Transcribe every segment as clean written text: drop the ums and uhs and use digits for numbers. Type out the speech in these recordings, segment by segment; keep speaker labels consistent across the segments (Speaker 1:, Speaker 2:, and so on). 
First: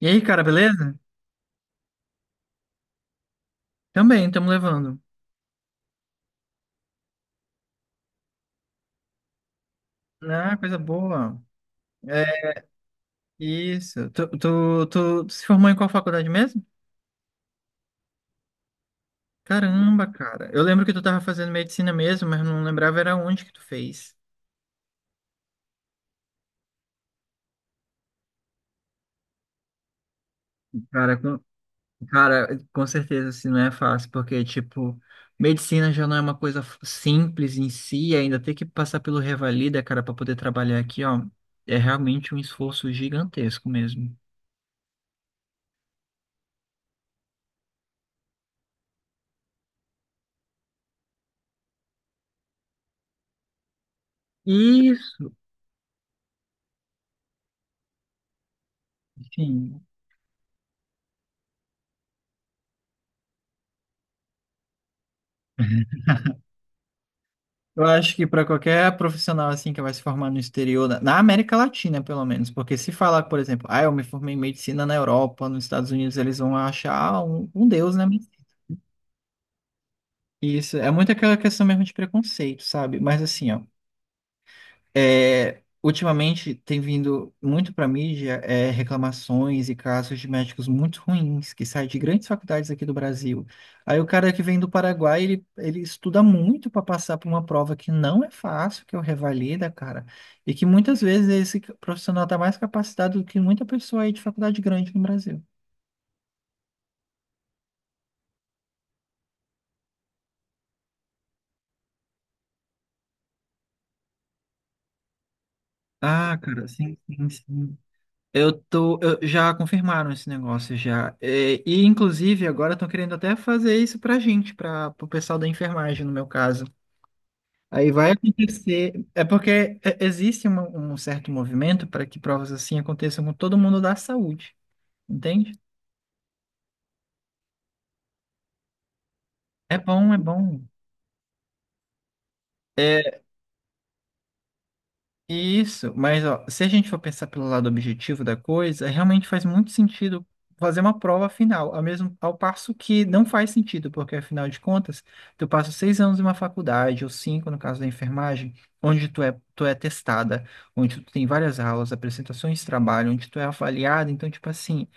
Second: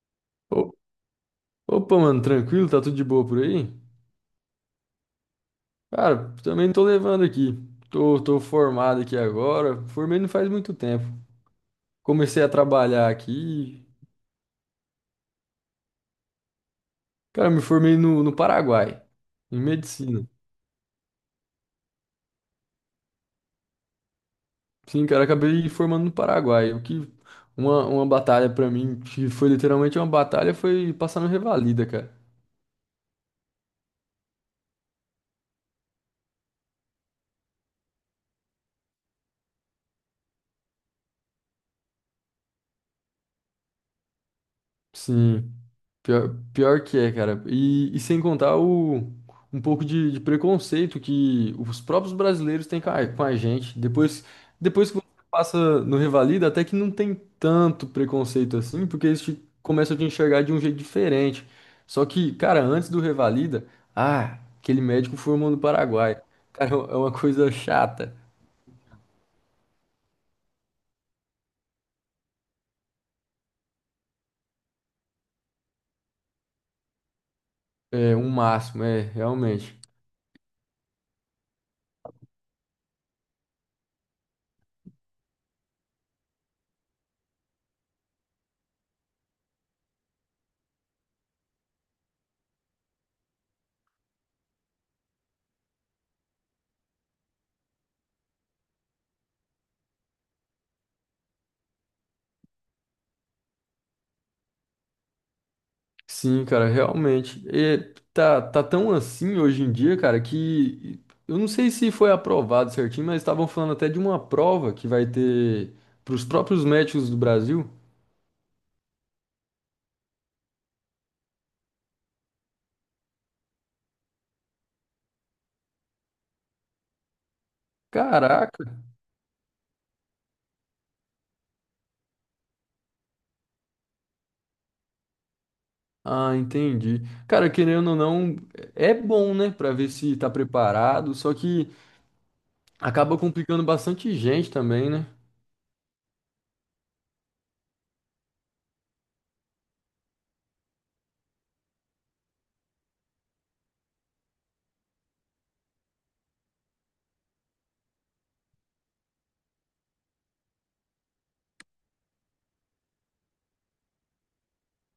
Speaker 1: E aí, cara,
Speaker 2: Ô-
Speaker 1: beleza?
Speaker 2: Mano, tranquilo? Tá tudo de boa por aí?
Speaker 1: Também, estamos levando.
Speaker 2: Cara, também tô levando aqui. Tô formado aqui agora. Formei não faz
Speaker 1: Ah,
Speaker 2: muito
Speaker 1: coisa
Speaker 2: tempo.
Speaker 1: boa.
Speaker 2: Comecei a
Speaker 1: É
Speaker 2: trabalhar aqui.
Speaker 1: isso. Tu se formou em qual faculdade mesmo?
Speaker 2: Cara, me formei no Paraguai, em
Speaker 1: Caramba,
Speaker 2: medicina.
Speaker 1: cara. Eu lembro que tu tava fazendo medicina mesmo, mas não lembrava era onde que tu fez.
Speaker 2: Sim, cara, acabei formando no Paraguai. O que uma batalha pra mim, que foi literalmente uma batalha, foi
Speaker 1: Cara,
Speaker 2: passar no
Speaker 1: com,
Speaker 2: Revalida, cara.
Speaker 1: cara, com certeza assim não é fácil, porque, tipo, medicina já não é uma coisa simples em si, ainda ter que passar pelo Revalida, cara, para poder trabalhar aqui, ó, é realmente um esforço gigantesco mesmo.
Speaker 2: Sim. Pior que é, cara. E sem contar o, um pouco de preconceito que os próprios brasileiros têm com com a gente. Depois que você
Speaker 1: Isso,
Speaker 2: passa no Revalida, até que não tem tanto preconceito assim, porque eles te,
Speaker 1: sim.
Speaker 2: começam a te enxergar de um jeito diferente. Só que, cara, antes do Revalida, ah, aquele médico formou no Paraguai. Cara, é uma coisa
Speaker 1: Eu
Speaker 2: chata.
Speaker 1: acho que para qualquer profissional assim que vai se formar no exterior, na América Latina, pelo menos, porque se falar, por exemplo, ah, eu me formei em medicina na Europa, nos Estados Unidos, eles vão achar ah, um deus, né?
Speaker 2: É, um máximo, é, realmente.
Speaker 1: Isso é muito aquela questão mesmo de preconceito, sabe? Mas assim, ó. É, ultimamente tem vindo muito para a mídia é, reclamações e casos de médicos muito ruins que saem de grandes faculdades aqui do Brasil. Aí o cara que vem do Paraguai, ele estuda muito para passar por uma prova que não é fácil, que é o Revalida, cara, e que muitas vezes esse profissional está mais capacitado do que muita pessoa aí de faculdade grande no Brasil.
Speaker 2: Sim, cara, realmente. E tá tão assim hoje em dia, cara, que eu não sei se foi aprovado certinho, mas estavam falando até de uma prova que vai ter para os
Speaker 1: Ah,
Speaker 2: próprios
Speaker 1: cara, sim,
Speaker 2: médicos do
Speaker 1: sim,
Speaker 2: Brasil.
Speaker 1: sim. Já confirmaram esse negócio já. É, e inclusive agora estão querendo até fazer isso pra gente, para o pessoal da enfermagem, no meu caso. Aí vai
Speaker 2: Caraca!
Speaker 1: acontecer, é porque é, existe um certo movimento para que provas assim aconteçam com todo mundo da saúde, entende?
Speaker 2: Ah, entendi. Cara, querendo ou não, é bom, né, pra
Speaker 1: É
Speaker 2: ver
Speaker 1: bom,
Speaker 2: se
Speaker 1: é
Speaker 2: tá
Speaker 1: bom.
Speaker 2: preparado, só que acaba complicando bastante gente também, né?
Speaker 1: Isso, mas ó, se a gente for pensar pelo lado objetivo da coisa, realmente faz muito sentido fazer uma prova final, ao passo que não faz sentido, porque afinal de contas, tu passa seis anos em uma faculdade, ou cinco no caso da enfermagem, onde tu é testada, onde tu tem várias aulas, apresentações de trabalho, onde tu é avaliada, então tipo assim,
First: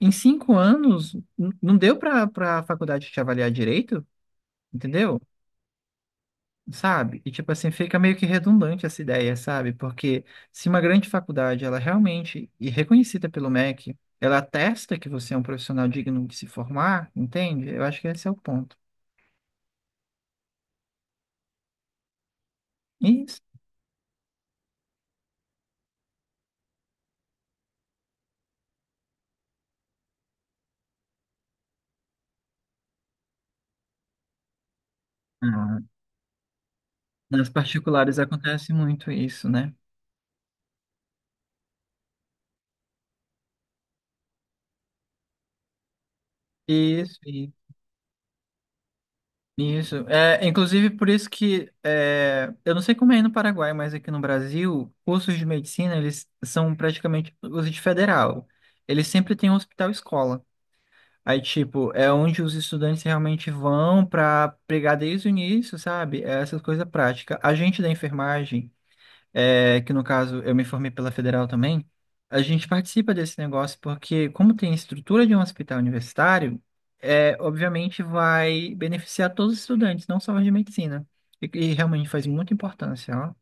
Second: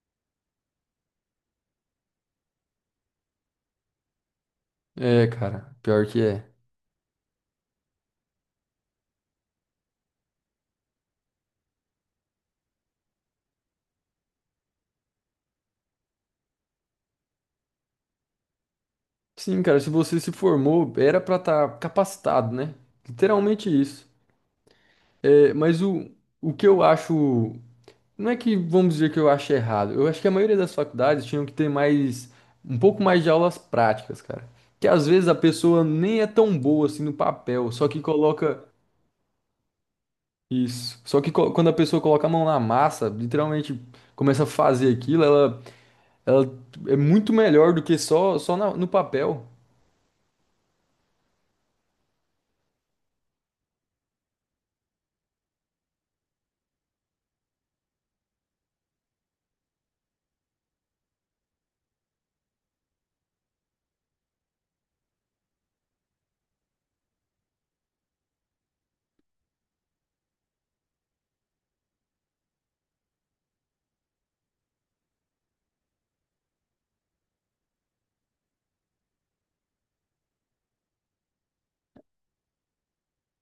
Speaker 1: em cinco anos não deu para a faculdade te avaliar direito, entendeu?
Speaker 2: É, cara, pior que é.
Speaker 1: Sabe? E tipo assim, fica meio que redundante essa ideia, sabe? Porque se uma grande faculdade, ela realmente, e reconhecida pelo MEC, ela atesta que você é um profissional digno de se formar, entende? Eu acho que esse é o ponto.
Speaker 2: Sim, cara, se você se formou, era pra estar capacitado, né?
Speaker 1: Isso.
Speaker 2: Literalmente isso. É, mas o que eu acho. Não é que vamos dizer que eu acho errado. Eu acho que a maioria das faculdades tinham que ter mais. Um pouco mais de aulas práticas, cara. Que às vezes a
Speaker 1: Ah,
Speaker 2: pessoa nem é tão boa assim no
Speaker 1: nas
Speaker 2: papel, só que
Speaker 1: particulares
Speaker 2: coloca.
Speaker 1: acontece muito isso, né?
Speaker 2: Isso. Só que co- quando a pessoa coloca a mão na massa, literalmente começa a fazer aquilo, ela é
Speaker 1: Isso,
Speaker 2: muito
Speaker 1: e-
Speaker 2: melhor do que só, só na- no papel.
Speaker 1: isso. É, inclusive, por isso que, é, eu não sei como é aí no Paraguai, mas aqui no Brasil, cursos de medicina, eles são praticamente os de federal. Eles sempre têm um hospital-escola. Aí, tipo, é onde os estudantes realmente vão para pegar desde o início, sabe? É essas coisas práticas. A gente da enfermagem, é, que no caso eu me formei pela Federal também, a gente participa desse negócio porque, como tem a estrutura de um hospital universitário, é, obviamente vai beneficiar todos os estudantes, não só os de medicina. E realmente faz muita importância, ó.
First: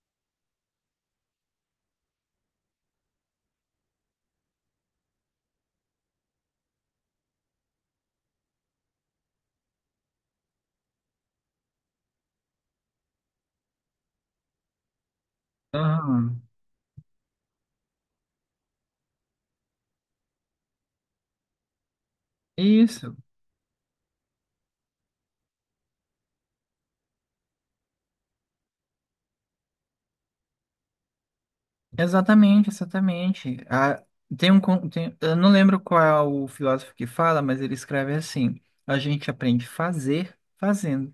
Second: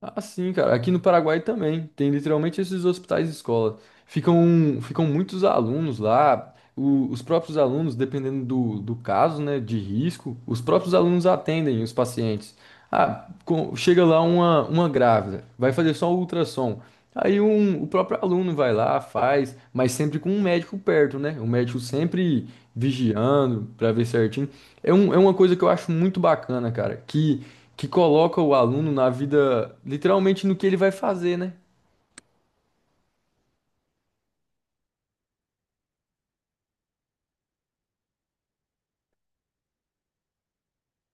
Speaker 2: Ah, sim, cara. Aqui no Paraguai também tem literalmente esses hospitais escola. Ficam muitos alunos lá. O- os próprios alunos, dependendo do caso, né, de risco, os próprios alunos atendem os pacientes. Ah, com- chega lá uma grávida, vai fazer só o
Speaker 1: Aham.
Speaker 2: ultrassom. Aí um, o próprio aluno vai lá, faz, mas sempre com um médico perto, né? O médico sempre
Speaker 1: Isso.
Speaker 2: vigiando para ver certinho. É, um, é uma coisa que eu acho muito bacana, cara, que coloca o aluno na vida, literalmente no que ele vai fazer, né?
Speaker 1: Exatamente, exatamente. Ah, tem um, con- tem- eu não lembro qual é o filósofo que fala, mas ele escreve assim: a gente aprende a fazer fazendo.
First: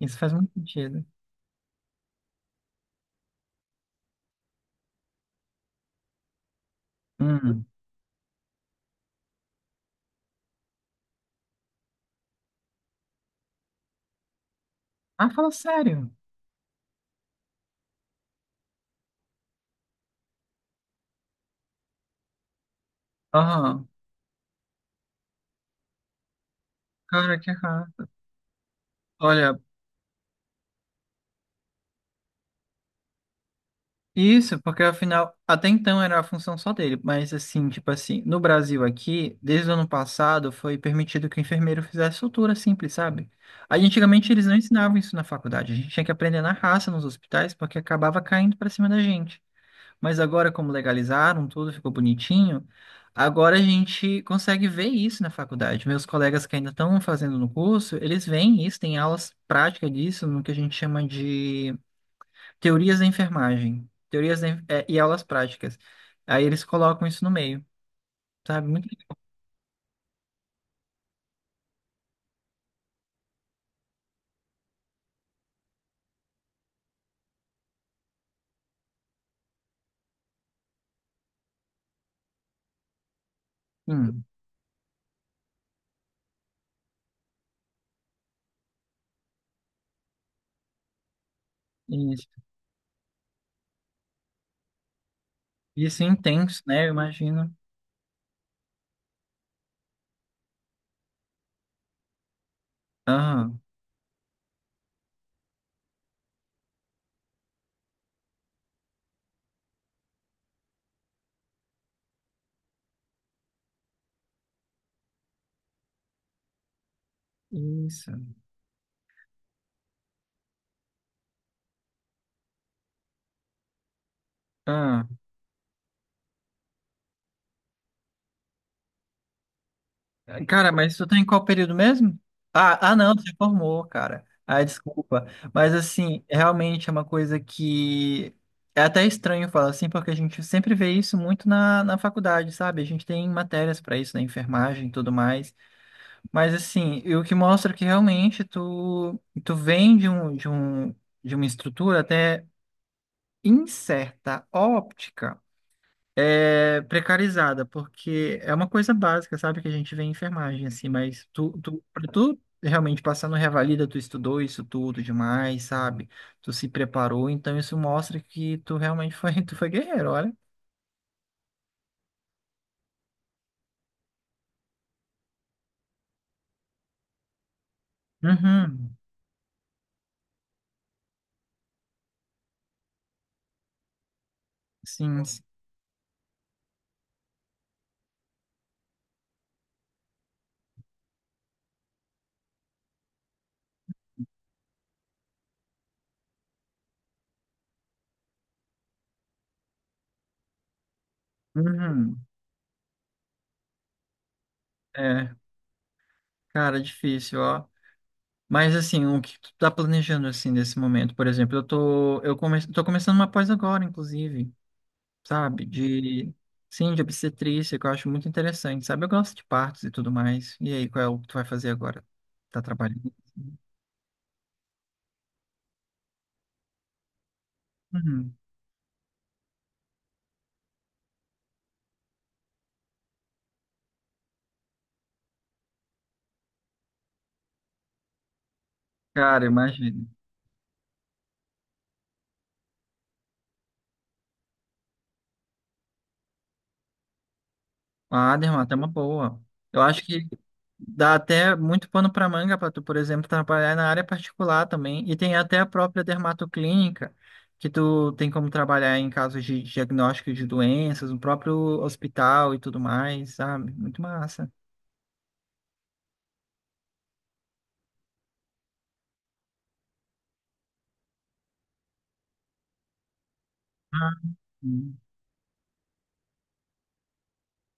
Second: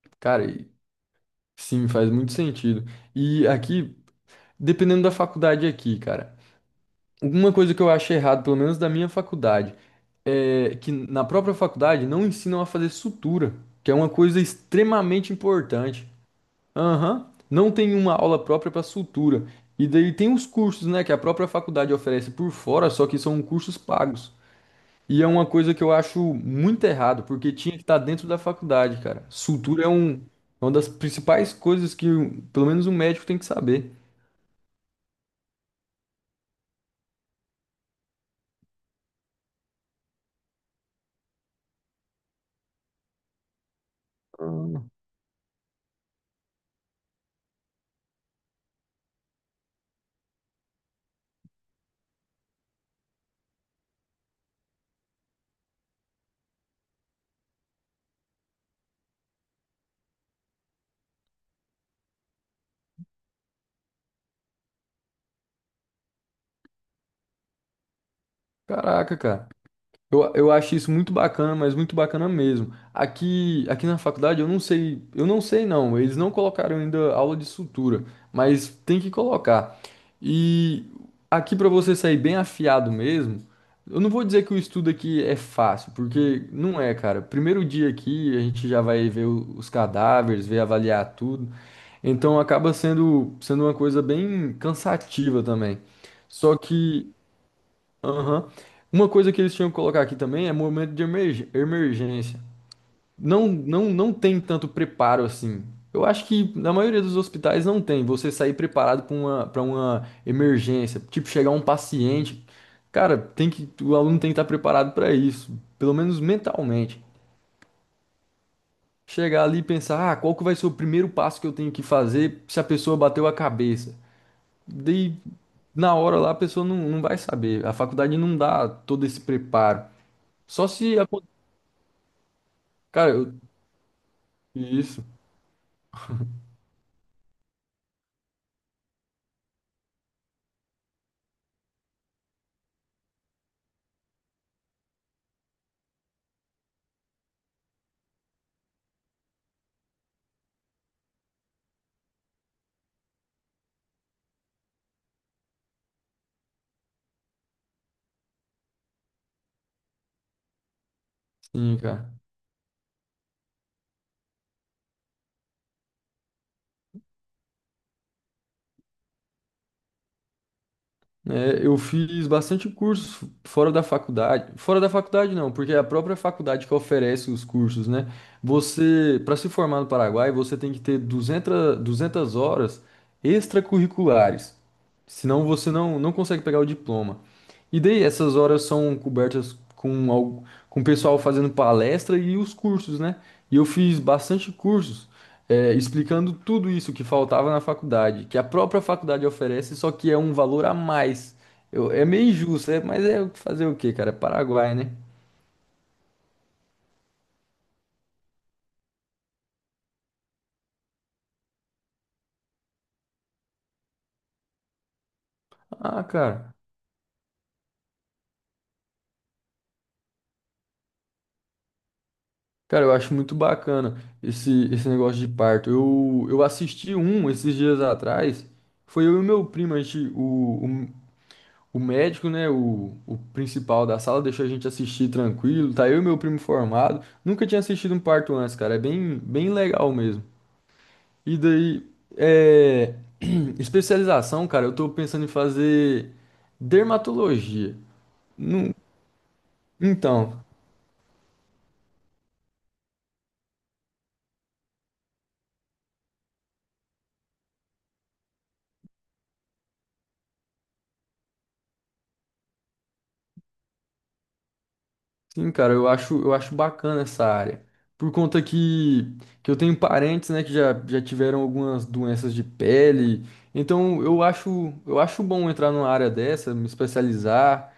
Speaker 1: Isso faz
Speaker 2: Cara,
Speaker 1: muito
Speaker 2: e-
Speaker 1: sentido.
Speaker 2: sim, faz muito sentido. E aqui, dependendo da faculdade aqui, cara, uma
Speaker 1: Hum.
Speaker 2: coisa que eu acho errado, pelo menos da minha faculdade, é que na própria faculdade não ensinam a fazer sutura, que é uma coisa
Speaker 1: Ah,
Speaker 2: extremamente
Speaker 1: fala
Speaker 2: importante.
Speaker 1: sério.
Speaker 2: Aham, não tem uma aula própria para sutura. E daí tem os cursos, né, que a própria faculdade oferece por fora, só que são cursos
Speaker 1: Aham.
Speaker 2: pagos. E é uma coisa que eu acho muito errado,
Speaker 1: Cara, que
Speaker 2: porque tinha que estar
Speaker 1: errado.
Speaker 2: dentro da faculdade, cara.
Speaker 1: Olha,
Speaker 2: Sutura é um, é uma das principais coisas que um- pelo menos um médico tem que saber.
Speaker 1: isso, porque afinal, até então era a função só dele, mas assim, tipo assim, no Brasil aqui, desde o ano passado, foi permitido que o enfermeiro fizesse sutura simples, sabe? Aí antigamente eles não ensinavam isso na faculdade, a gente tinha que aprender na raça nos hospitais, porque acabava caindo pra cima da gente. Mas agora, como legalizaram tudo, ficou bonitinho, agora a gente consegue ver isso na faculdade. Meus colegas que ainda estão fazendo no curso, eles veem isso, tem aulas práticas disso, no que a gente chama de teorias da enfermagem, é, e aulas práticas. Aí eles colocam isso no meio, sabe? Muito
Speaker 2: Caraca,
Speaker 1: legal.
Speaker 2: cara. Eu acho isso muito bacana, mas muito bacana mesmo. Aqui na faculdade eu não sei não, eles não colocaram ainda aula de sutura, mas tem que colocar. E aqui para você sair bem afiado mesmo, eu não vou
Speaker 1: Hum,
Speaker 2: dizer que o estudo aqui é fácil, porque não é, cara. Primeiro dia aqui a gente já vai ver o- os cadáveres, ver avaliar tudo.
Speaker 1: isso.
Speaker 2: Então acaba sendo uma coisa bem cansativa também.
Speaker 1: Isso é
Speaker 2: Só
Speaker 1: intenso, né? Eu
Speaker 2: que
Speaker 1: imagino.
Speaker 2: Aham. Uma coisa que eles tinham que colocar aqui também é momento de emerg- emergência. Não,
Speaker 1: Ah,
Speaker 2: não, não tem tanto preparo assim. Eu acho que na maioria dos hospitais não tem. Você sair preparado para uma emergência, tipo chegar um paciente, cara, tem que o aluno tem que estar preparado para isso, pelo menos mentalmente.
Speaker 1: isso.
Speaker 2: Chegar ali e pensar, ah, qual que vai ser o primeiro passo que eu tenho que fazer se a pessoa bateu a cabeça?
Speaker 1: Ah,
Speaker 2: Daí, na hora lá, a pessoa não vai saber. A faculdade não dá todo esse preparo. Só
Speaker 1: cara, mas
Speaker 2: se.
Speaker 1: tu tá
Speaker 2: Acon-
Speaker 1: em qual período mesmo? Ah,
Speaker 2: Cara,
Speaker 1: não,
Speaker 2: eu...
Speaker 1: você formou, cara. Ah,
Speaker 2: isso.
Speaker 1: desculpa. Mas assim, realmente é uma coisa que é até estranho falar assim, porque a gente sempre vê isso muito na faculdade, sabe? A gente tem matérias para isso, na enfermagem e tudo mais. Mas assim, e o que mostra que realmente tu vem de uma estrutura até em certa óptica é precarizada, porque é uma coisa básica, sabe? Que a gente vê em enfermagem, assim, mas
Speaker 2: Sim,
Speaker 1: tu, pra
Speaker 2: cara.
Speaker 1: tu realmente passar no Revalida, tu estudou isso tudo demais, sabe? Tu se preparou, então isso mostra que tu realmente foi, tu foi guerreiro, olha.
Speaker 2: É, eu fiz bastante cursos fora da faculdade. Fora da faculdade, não, porque é a própria faculdade que oferece os cursos, né?
Speaker 1: Uhum,
Speaker 2: Você, para se formar no Paraguai, você tem que ter duzentas horas extracurriculares.
Speaker 1: sim, sim.
Speaker 2: Senão você não consegue pegar o diploma. E daí essas horas são cobertas com, al- com o pessoal fazendo palestra e os cursos, né? E eu fiz bastante cursos, é, explicando tudo isso que faltava na faculdade, que a própria faculdade oferece, só que é um valor a mais. Eu- é
Speaker 1: Uhum.
Speaker 2: meio injusto, é, mas é fazer o quê, cara? É Paraguai, né?
Speaker 1: É, cara, difícil, ó. Mas assim, o que tu tá planejando assim nesse momento? Por exemplo, eu tô eu come, tô começando uma pós agora, inclusive, sabe?
Speaker 2: Ah,
Speaker 1: De
Speaker 2: cara.
Speaker 1: sim, de obstetrícia, que eu acho muito interessante, sabe? Eu gosto de partos e tudo mais. E aí, qual é o que tu vai fazer agora? Tá
Speaker 2: Cara, eu
Speaker 1: trabalhando?
Speaker 2: acho muito bacana esse, esse negócio de parto. Eu assisti um esses dias
Speaker 1: Uhum.
Speaker 2: atrás. Foi eu e meu primo, a gente, o médico, né, o principal da sala, deixou a gente assistir tranquilo. Tá eu e meu primo formado. Nunca tinha assistido um parto antes, cara. É bem,
Speaker 1: Cara,
Speaker 2: bem legal
Speaker 1: imagina.
Speaker 2: mesmo. E daí, é... especialização, cara, eu tô pensando em fazer dermatologia.
Speaker 1: Ah, Dermata, é uma boa. Eu acho que
Speaker 2: Então,
Speaker 1: dá até muito pano para manga para tu, por exemplo, trabalhar na área particular também. E tem até a própria dermatoclínica, que tu tem como trabalhar em casos de diagnóstico de doenças, no próprio hospital e tudo mais, sabe? Muito massa.
Speaker 2: sim, cara, eu acho bacana essa área. Por conta que eu tenho parentes, né, que já, já tiveram algumas doenças de pele. Então,
Speaker 1: Ah, sim.
Speaker 2: eu acho bom entrar numa área dessa, me especializar.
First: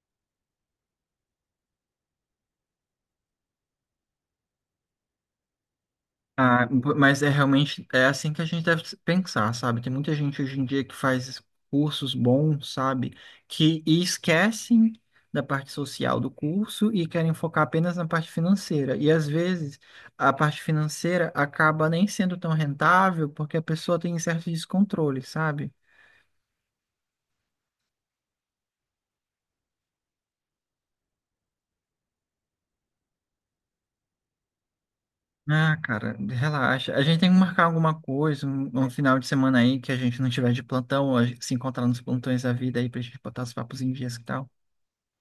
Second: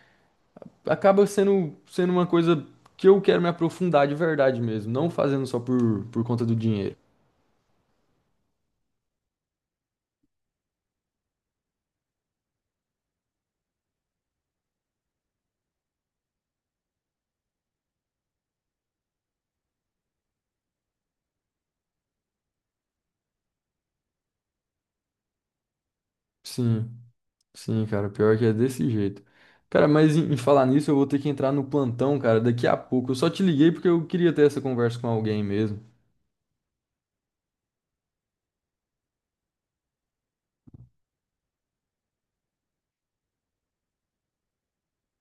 Speaker 2: Acaba sendo uma coisa que eu quero me aprofundar de verdade mesmo, não fazendo só por conta do
Speaker 1: Ah,
Speaker 2: dinheiro.
Speaker 1: mas é realmente é assim que a gente deve pensar, sabe? Tem muita gente hoje em dia que faz cursos bons, sabe? Que e esquecem da parte social do curso e querem focar apenas na parte financeira. E às vezes a parte financeira acaba nem sendo tão rentável porque a pessoa tem certo descontrole, sabe?
Speaker 2: Sim, sim, cara, pior que é desse jeito. Cara, mas em falar nisso, eu vou ter que entrar no plantão, cara, daqui a pouco. Eu só te liguei porque eu queria ter essa conversa com alguém
Speaker 1: Ah,
Speaker 2: mesmo.
Speaker 1: cara, relaxa. A gente tem que marcar alguma coisa, um final de semana aí que a gente não tiver de plantão, a gente se encontrar nos plantões da vida aí pra gente botar os papos em dias e tal.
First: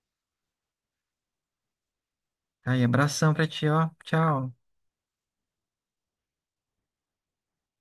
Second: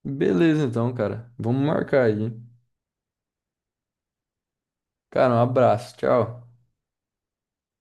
Speaker 2: Beleza, então, cara. Vamos marcar aí, hein?
Speaker 1: Aí, abração pra ti, ó. Tchau.
Speaker 2: Cara, um abraço, tchau.